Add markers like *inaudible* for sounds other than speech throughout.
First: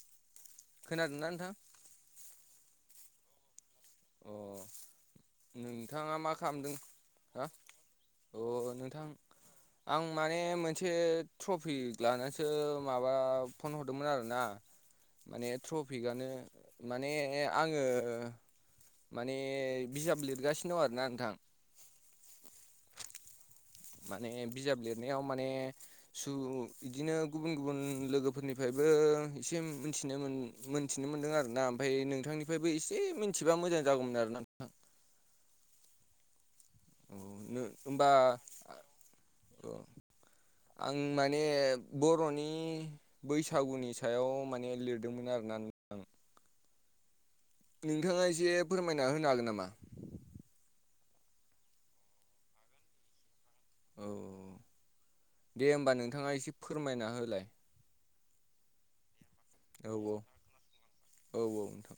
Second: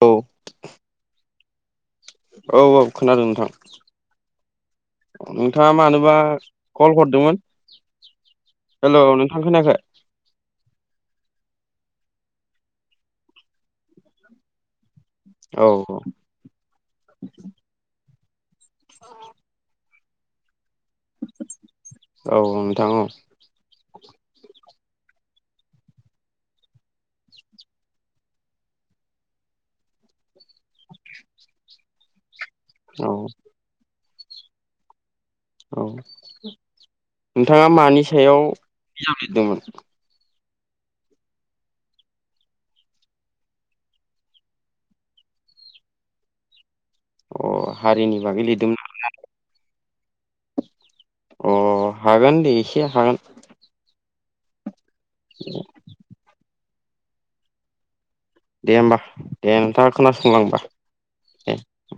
औ खोनादोंना नोंथां? औ औ खोनादों नोंथां। अ नोंथाङा मा खालामदों कल हरदोंमोन दा? अ हेल' नोंथां खोनायाखै आं माने मोन मोनसे ट्रफिक लानानैसो माबा फन हरदोंमोन आरोना। माने औ ट्रफिकआनो माने आङो माने बिजाब लिरगासिनो दं आरोना नोंथां। औ औ नोंथां औ। माने बिजाब लिरनायाव माने सु बिदिनो गुबुन गुबुन लोगोफोरनिफ्रायबो एसे मिथिनो मोन मोनथिनो मोन्दों आरोना, ओमफ्राय नोंथांनिफ्रायबो एसे औ मिथिबा मोजां जागौमोन आरोना। नोंथां औ औ नोंथाङा मानि होमबा सायाव बिजाब लिरदोंमोन? आं माने बर'नि बैसागुनि सायाव माने लिरदोंमोन आरोना नों अ हारिनि नोंथाङा बागै एसे लिरदोंमोन फोरमायना होनो हागोन नामा? अ हागोन दे एसे हागोन। औ दे होमबा नोंथाङा एसे फोरमायना होलाय। दे होमबा दे औ नोंथाङा औ खोनासंलां होनबा। औ औ नोंथां।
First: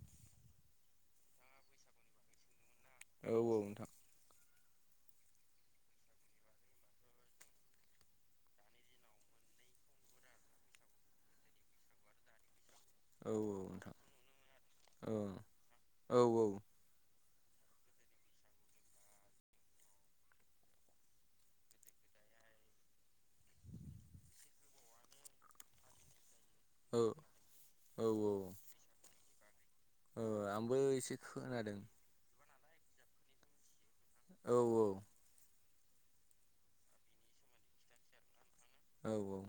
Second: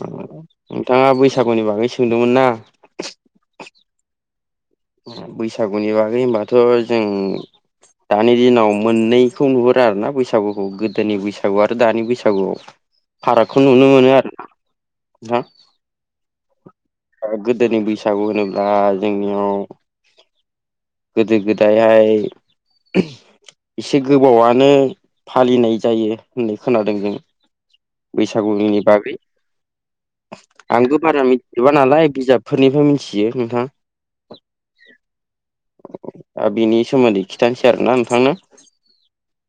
ओ नोंथाङा बैसागुनि बागै सोंदोंमोन ना। औ औ नोंथां। बैसागुनि बागै होनबाथ' जों दानि दिनाव मोननैखौ नुहुरो आरो ना बैसागुखौ गोदोनि बैसागु आरो दानि बैसागुआव औ। औ फारागखौ नुनो नोंथां मोनो आरोना औ नोंथां। औ औ। ओ गोदोनि बैसागु होनोब्ला जोंनियाव गोदो गोदायहाय एसे गोबावानो फालिनाय जायो होननाय खोनादों औ जों। औ औ बैसागुनि बागै औ आंबो एसे बारा मिथिजोबा खोनादों नालाय। बिजाबफोरनिफ्राय मिथियो नोंथां। औ औ। दा बिनि सोमोन्दै खिथानोसै आरोना नोंथांनो औ औ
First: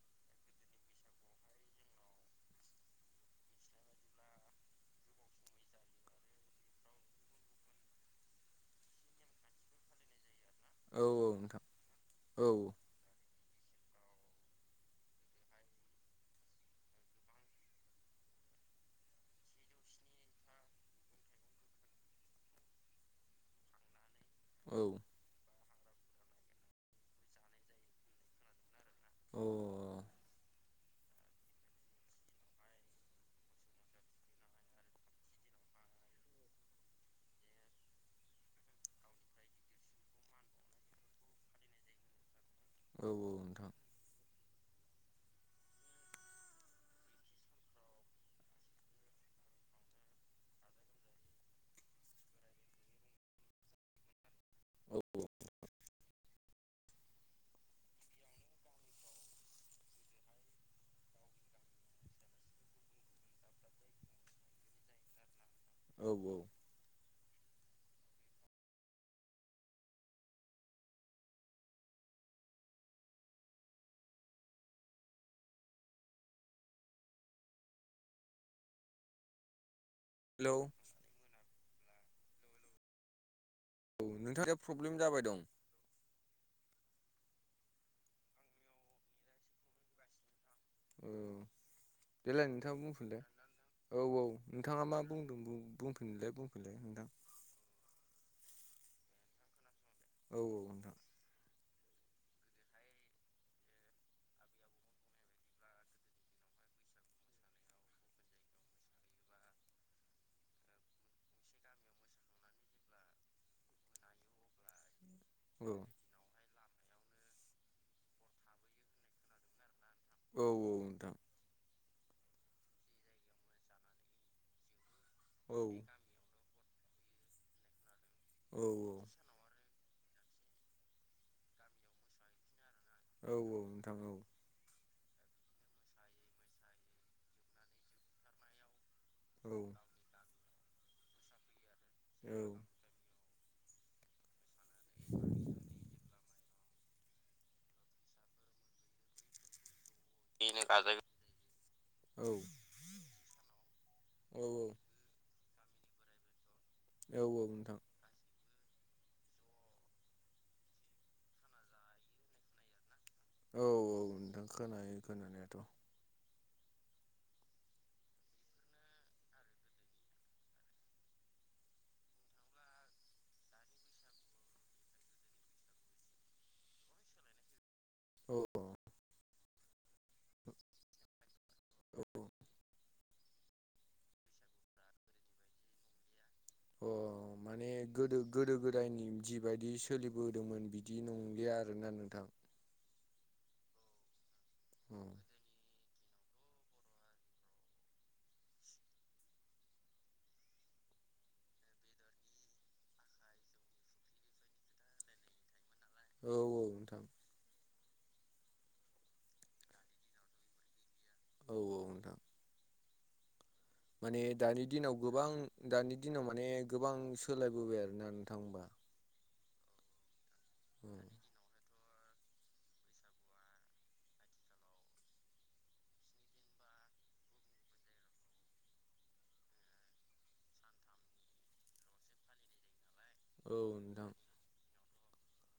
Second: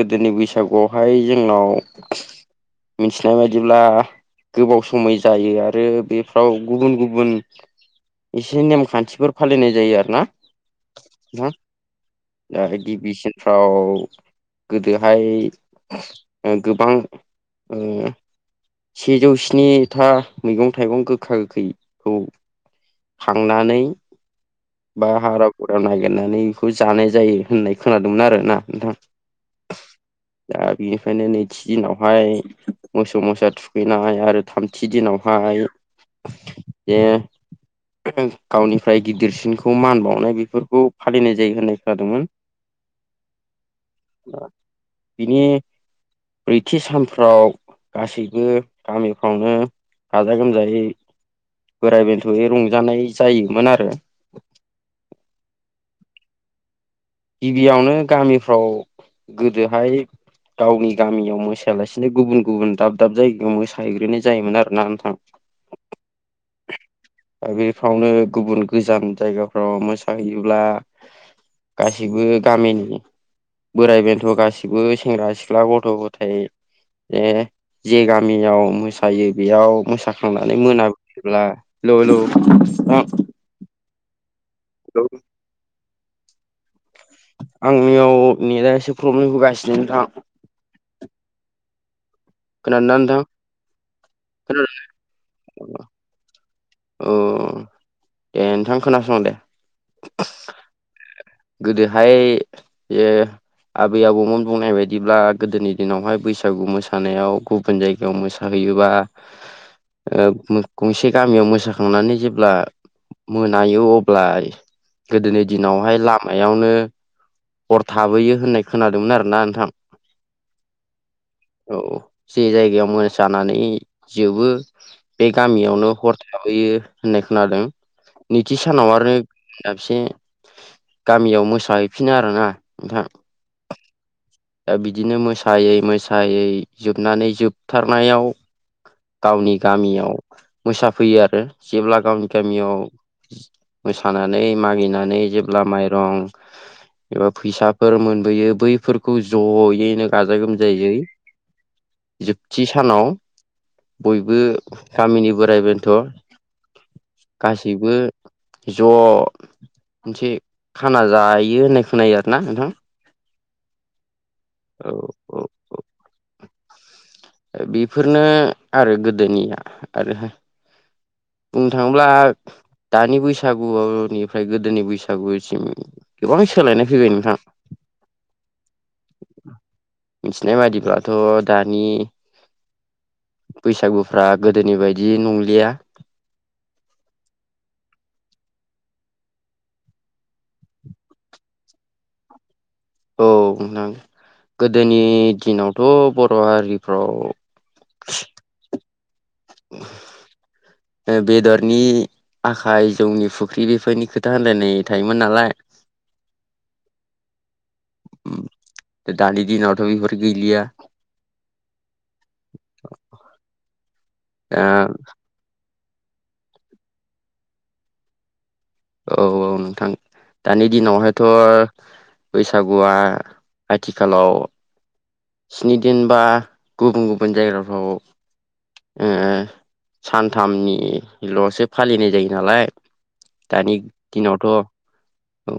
गोदोनि बैसागुआवहाय जोंनाव *inaudible* मिथिनाय बायदिल्बा गोबाव समाय जायो आरो बेफ्राव गुबुन गुबुन एसे नेम खान्थिफोर फालिनाय जायो आरो ना औ नोंथां औ दा गिबि सिन फाव गोदोहाय गोबां सेजौ स्नि था मैगं थाइगं गोखा गोखैखौ खांनानै औ बा हाग्रा बंग्रा नागिरनानै बेखौ जानाय जायो होननाय खोनादोंमोन आरो ना नोंथां औ दा बिनिखायनो नै थि दिनाव हाय मोसौ मोसा थुखैनाय आरो थामथि दिनावहाय *unintelligible* गावनिफ्राय गिदिरसिनखौ मान बावनाय बेफोरखौ फालिनाय जायो होननाय खोनादोंमोन औ औ नोंथां बिनि ब्रैथि सानफ्राव गासैबो गामिफ्रावनो गाजा गोमजायै बोराइ बेन्थ' रंजानाय जायोमोन आरो औ गिबियावनो गामिफ्राव गोदोहाय गावनि गामियाव मोसायालासेनो गुबुन गुबुन दाब दाब जायगायाव मोसाहैग्रोनाय जायोमोन आरो ना नोंथां औ औ बेफ्रावनो गुबुन गोजान जायगाफ्राव मोसाहैयोब्ला गासैबो गामिनि बोराइ बेन्थ' गासिबो सेंग्रा सिख्ला गथ' गथाय ए जे गामियाव मोसायो बेयाव हेलौ थांनानै मोनाबोब्ला ल' ल' औ नोंथांना फ्रब्लेम जाबाय दं आंनियाव नेथ आ एसे प्रब्लेम होगासिनो नोंथां औ देलाय नोंथाङा खोनादोंना बुंफिनलाय नोंथां औ औ खोनादों नोंथाङा मा बुंदों बुं बुंफिनलाय बुंफिनलाय नोंथां औ दे नोंथां खोनासं दे औ औ नोंथां गोदोहाय यो आबै आबौमोन बुंनाय बायदिब्ला गोदोनि दिनावहाय बैसागु मोसानायाव गुब गुबुन जायगायाव मोसाहैयोबा *inaudible* गंसे गामियाव मोसाखांनानै जेब्ला मोनायो अब्ला गोदोनि औ दिनावहाय लाब मायावनो हर थाबोयो होननाय खोनादोंमोन आरो ना नोंथां औ औ नोंथां औ औ जे जायगायाव मोसानानै जोबो बे औ गामियावनो हर थाबोयो होननाय खोनादों औ नैथि सानाव आरो दाबसे गामियाव मोसाहैफिनो आरोना नोंथां औ औ नोंथां औ दा बिदिनो मोसायै मोसायै जोबनानै जोबथारनायाव गावनि औ गामियाव मोसाफैयो आरो जेब्ला गावनि औ गामियाव मोसानानै मागिनानै जेब्ला माइरं एबा फैसाफोर मोनबोयो बैफोरखौ ज'यैनो गाजा बेनो गोमजायै गाजा औ जोबथि सानाव बयबो औ औ गामिनि बोराइ बेन्थ' औ औ नोंथां गासैबो ज' मोनसे खाना जायो होननाय खोनायो आरोना नोंथां औ औ नोंथां औ खोनायो औ खोनानायाथ' बेफोरनो आरो गोदोनिया आरो बुंनो थाङोब्ला दानि बैसागुनिफ्राय गोदोनि बैसागुसिम गोबां सोलायनाय फैबाय नोंथां औ मिथिनाय बादिब्लाथ' दानि बैसागुफ्रा गोदोनि बायदि नंलिया अ माने गोदो गोदो गोदायनि जिबायदि सोलिबोदोंमोन बिदि नंलिया आरोना नोंथां औ नोंथां गोदोनि औ दिनावथ' बर' हारिफ्राव बेदरनि आखाइ जौनि फुख्रि बेफोरनि खोथा होनलायनाय थायोमोन नालाय औऔ नोंथां दानि दिनावथ' बिफोर गैलिया औ औ नोंथां माने दानि दा दिनाव गोबां दानि दिनाव माने गोबां सोलायबोबाय आरोना नोंथां होमबा औ औ नोंथां दानि दिनावहायथ' बैसागुआ आथिखालाव स्नि दिन बा गुबुन गुबुन जायगाफ्राव ओ सानथामनिल'सो फालिनाय जायो नालाय औ दानि नोंथां दिनाव थ' औ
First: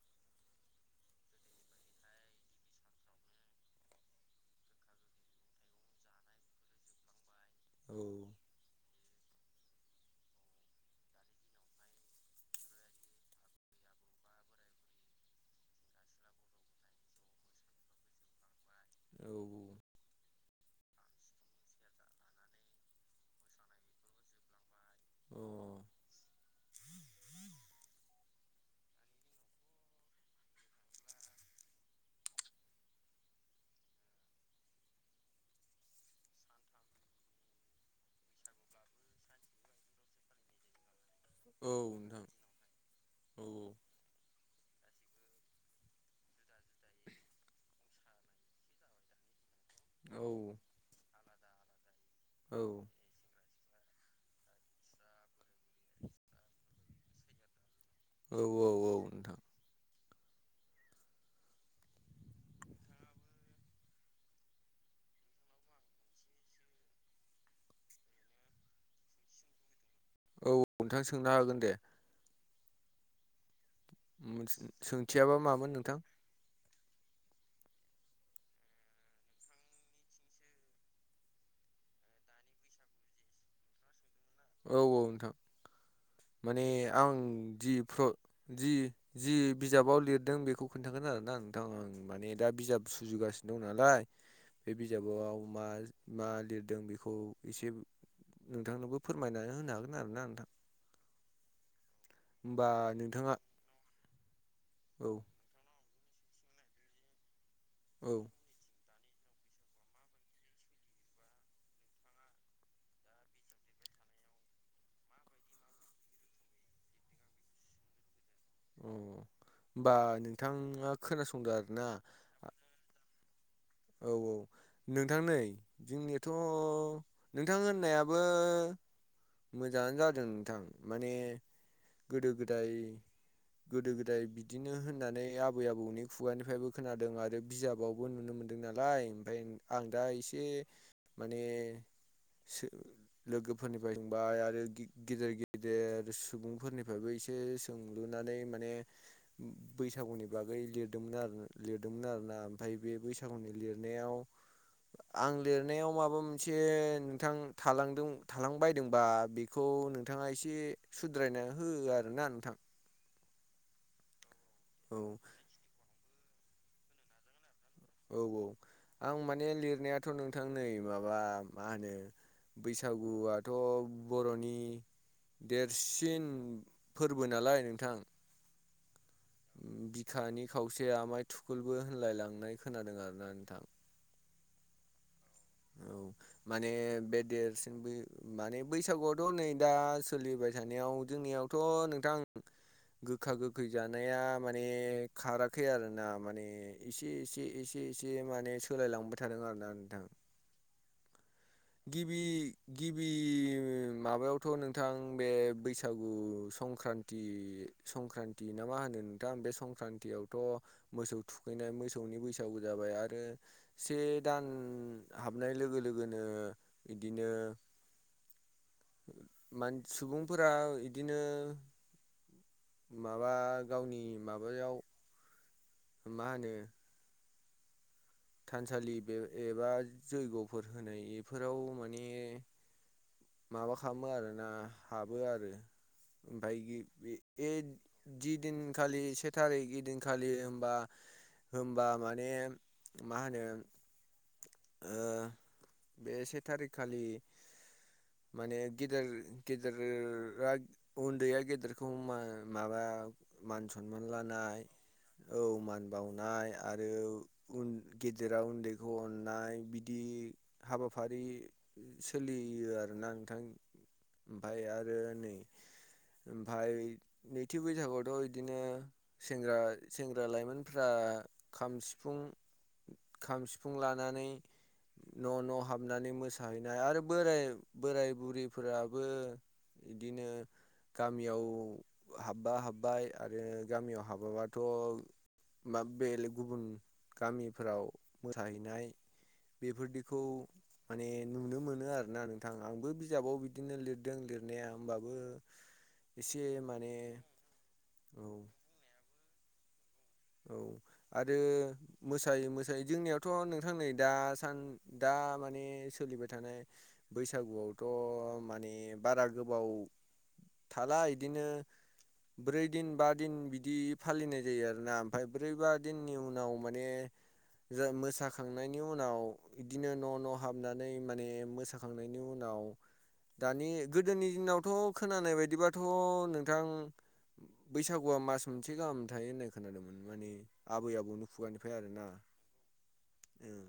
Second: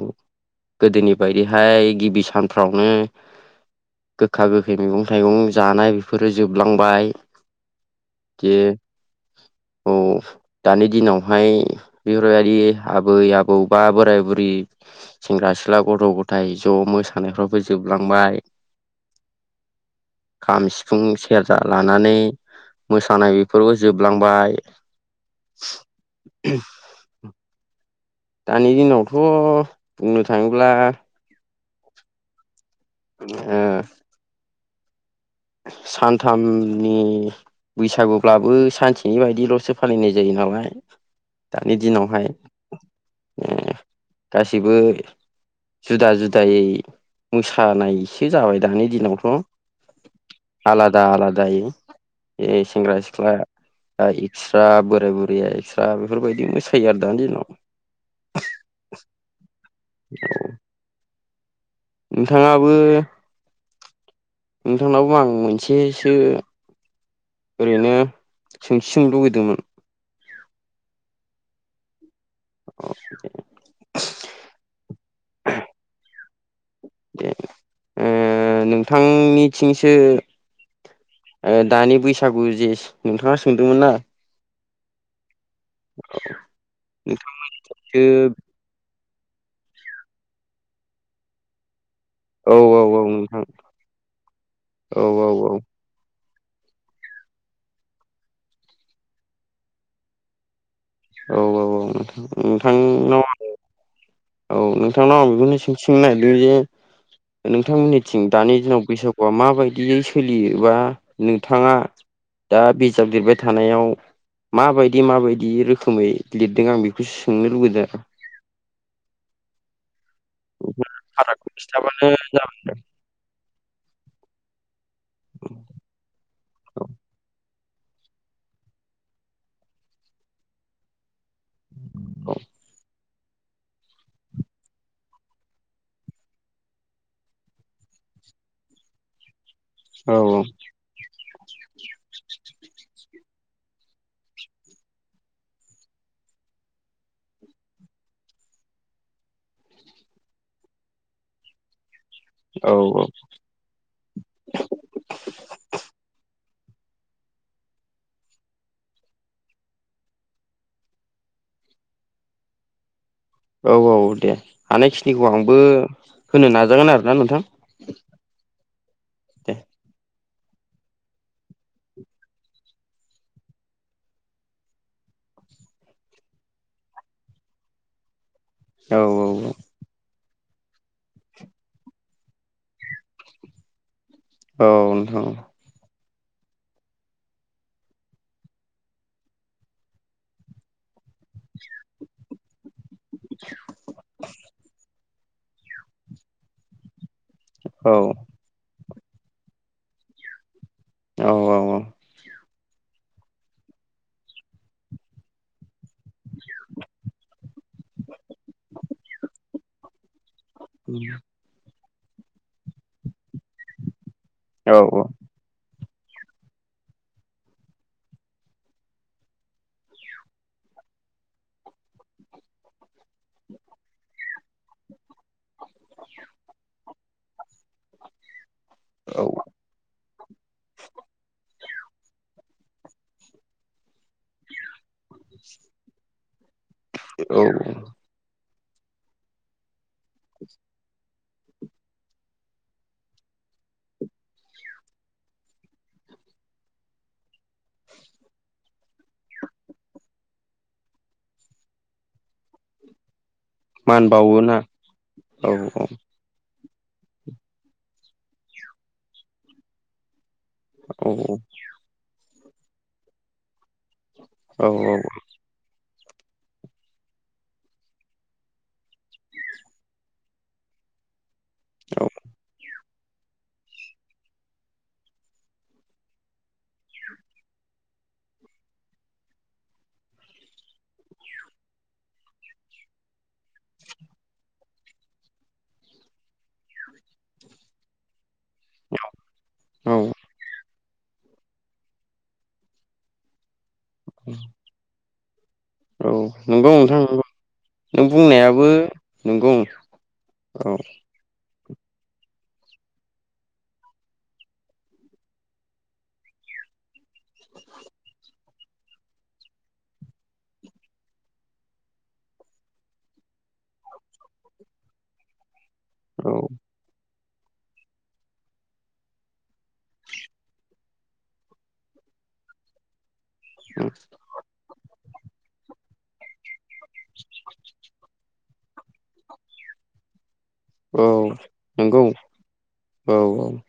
गोदोनि बायदिहाय गिबि सानफ्रावनो गोखा गोखै मैगं थाइगं जानाय बेफोरो जोबलांबाय औ बे औ दानि दिनावहाय बेफोरबायदि आबै आबौ बा बोराय बुरि सेंग्रा सिख्ला गथ' गथाय ज' मोसानायफ्रावबो जोबलांबाय। औ औ खाम सिफुं सेरजा लानानै मोसानाय बेफोरबो जोबलांबाय औ दानि दिनावथ' बुंनो थाङोब्ला ओ सानथामनि बैसागुब्लाबो सानसेनि बायदिल'सो फालिनाय जायो नालाय। औ दानि नोंथां दिनावहाय औ उम गासिबो जुदा जुदायै मोसानाय। है जाबाय दानि दिनावथ'। औ आलादा आलादायै औ ए सेंग्रा सि ख्ला ओ एखस्रा बोराय बुरिया एखस्रा बेफोरबायदि मोसायो आरो दानि दिनाव। औ औ औ नोंथां। औ ओंथाङाबो नोंथांनावबो आं मोनसेसो ओरैनो सोंथि सोंनो लुबैदोंमोन। औ *unintelligible* थां सोंनो हागोन दे। *unintelligible* मोनस सोंथियाबा मामोन नोंथां। दे ओ नोंथांनि थिंसो ओ दानि बैसागु जे नोंथाङा सोंदोंमोन ना। औ औ नोंथां माने आं जि प्र नोंसो जि जि बिजाबाव लिरदों बेखौ खोन्थागोन आरोना नोंथां आं माने दा औ औ बिजाब औ सुजुगास नोंथां दं नालाय बे औ बिजाबाव मा मा लिरदों बेखौ एसे नोंथांनोबो फोरमायनानै होनो हागोन आरोना नोंथां। औ औ औ होमबा नोंथां नोंथांनाव नोंथाङा औ नोंथांनाव आं बेखौनो सोंथिं सोंनो नागिरदों जे नोंथां औ अ मोननिथिं दानि दिनाव बैसाग अवा माबायदियै सोलियो एबा नोंथाङा दा बिजाब लिरबाय थानायाव मा बायदि मा बायदि रोखोमै लिरदों आं बेखौ सोंनो लुगैदो। अ' होमबा नोंथाङा फारागखौ खोनासंदो आरोना। *unintelligible* औ औ नोंथां नै जोंनियाथ' नोंथां होननायाबो मोजाङानो जादों नोंथां। माने गोदो औ गोदाय गोदो गोदाय बिदिनो होननानै आबै आबौनि खुगानिफ्रायबो खोनादों आरो बिजाबावबो नुनो मोन दों नालाय ओमफ्राय आं दा औ एसे माने सो लोगोफोरनिफाय रोंबाय आरो गि गेदेर गेदेर सुबुंफोरनिफायबो एसे सों लुनानै माने बैसागुनि बागै लिरदोंमोन आरो। लिरदोंमोन आरोना औ ओमफाय बे बैसागुनि लिरनायाव आं लिरनायाव माबा मोनसे नोंथां थालांदों थालांबायदोंबा बेख खौ नोंथाङा एसे सुद्रायना हो आरोना नोंथां। औ औ दे औ हानायखिनिखौ आंबो होनो नाजागोन आरोना नोंथां। औ औ आं माने दे लिरनायाथ' नोंथां नै माबा मा होनो बैसागुआथ' बर'नि देरसिन फोरबो नालाय नोंथां। औ औ उम बिखानि खावसे आमाय थुखुलबो होनलायलांनाय खोनादों आरोना नोंथां। औ नोंथां औ माने बे देरसिनबो माने बैसागुआवथ' नै दा सोलिबाय थानायाव जोंनियावथ' नोंथां गोखा गोखै जानाया माने खाराखै आरोना माने एसे एसे एसे औ एसे माने सोलायलांबाय थादों आरोना नोंथां औ औ गिबि गिबि माबायावथ' नोंथां बे बैसागु संक्रान्ति संक्रान्ति ना मा होनो नोंथां बे संक्रान्तियावथ' औ मोसौ थु खैनाय मोसौनि बैसागु जाबाय आरो से दान औ हाबनाय लोगो लोगोनो बिदिनो मान सुबुंफोरा इदिनो। माबा गावनि माबायाव। मा होनो। थानसालि बे औ एबा जैग'फोर होनाय एफोराव माने माबा खालामो आरोना हाबो आरो ओमफ्राय औ *unintelligible* जिदिनखालि से थारिख इदिनखालि होनबा होनबा माने मा होनो ओ बे से थारिखखालि माने गेदेर गेदेरा उन्दैया गेदेरखौ मा माबा मान सनमान लानाय औ मान बाव नाय आरो उन गेदेराव उन्दैखौ अननाय बिदि औ हाबाफारि सोलियो आरोना नोंथां ओमफ्राय आरो औ नै ओमफाय नैथि बैसागुआवथ' इदिनो सेंग्रा सेंग्रा लाइमोनफ्रा खाम औ सिफुं खाम सिफुं ला नानै न' न' हाबनानै मोसाहैनाय आरो बोराय बोराय बुरैफोराबो इदिनो गामियाव हाबबा हाब्बाय आरो गामियाव हाबाबाथ' बा बेलेग गुबुन गामिफोराव मोसाहैनाय औ बेफोरदिखौ माने नुनो मोनो आरोना नोंथां आंबो बिजाबाव बिद दिनो लिरदों लिरनाया होमबाबो औ एसे नोंगौ माने नोंथां नोंगौ नों औ बुंनायाबो नोंगौ। औ आरो मोसायो मोसायो जोंनियावथ' नोंथां नै दासान दा माने सोलिबाय थानाय बैसागुआवथ' माने बारा गोबाव थाला इदिनो ब्रै दिन बा दिन बिदि फालिनाय जायो आरोना। ओमफ्राय ब्रै बा दिननि औ उनाव माने जों मोसाखांनायनि उनाव बिदिनो न' न' हाबनानै माने मोसाखांनायनि उनाव दानि गोदोनि दिनावथ' खोनानाय बायदिबाथ' नों थां बैसागुआ मास मोनसे गाहाम थायो होननाय खोनादोंमोन माने आबै औ आबौनि खुगानिफ्राय आरो नंगौ ना औ ओम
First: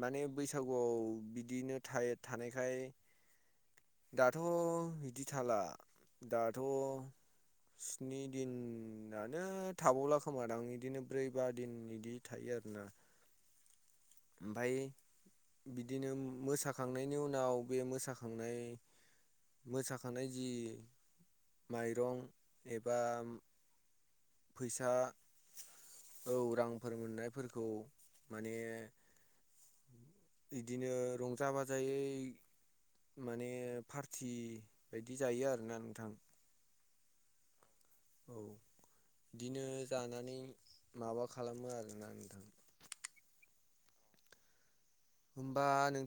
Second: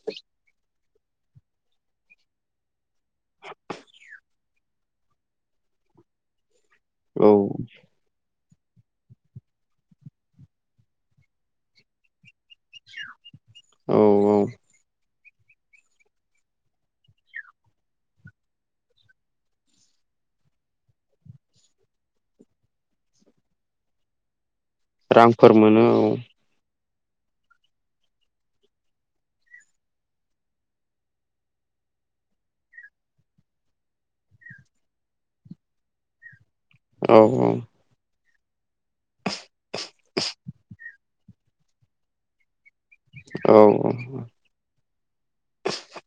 माने बैसागुआव बिदिनो थाय-थानायखाय दा थ' इदि थाला दाथ' औ। स्नि दिनानो थाबावला खोमादों बिदिनो ब्रै बा दिन बिदि थायो आरोना। औ औ ओमफफ्राय बिदिनो मोसाखांनायनि उनाव बे मोसाखांनाय। मोसाखानाय जि माइरं एबा। फैसा रांफोर मोनो औ रांफोर मोननायफोरखौ माने‌। बिदिनो रंजा बाजायै। माने पार्टि बायदि जायो आरोना नोंथां। औ औ। औ बिदिनो जानानै माबा खालामो आरोना नोंथां। औ औ। होमबा नों।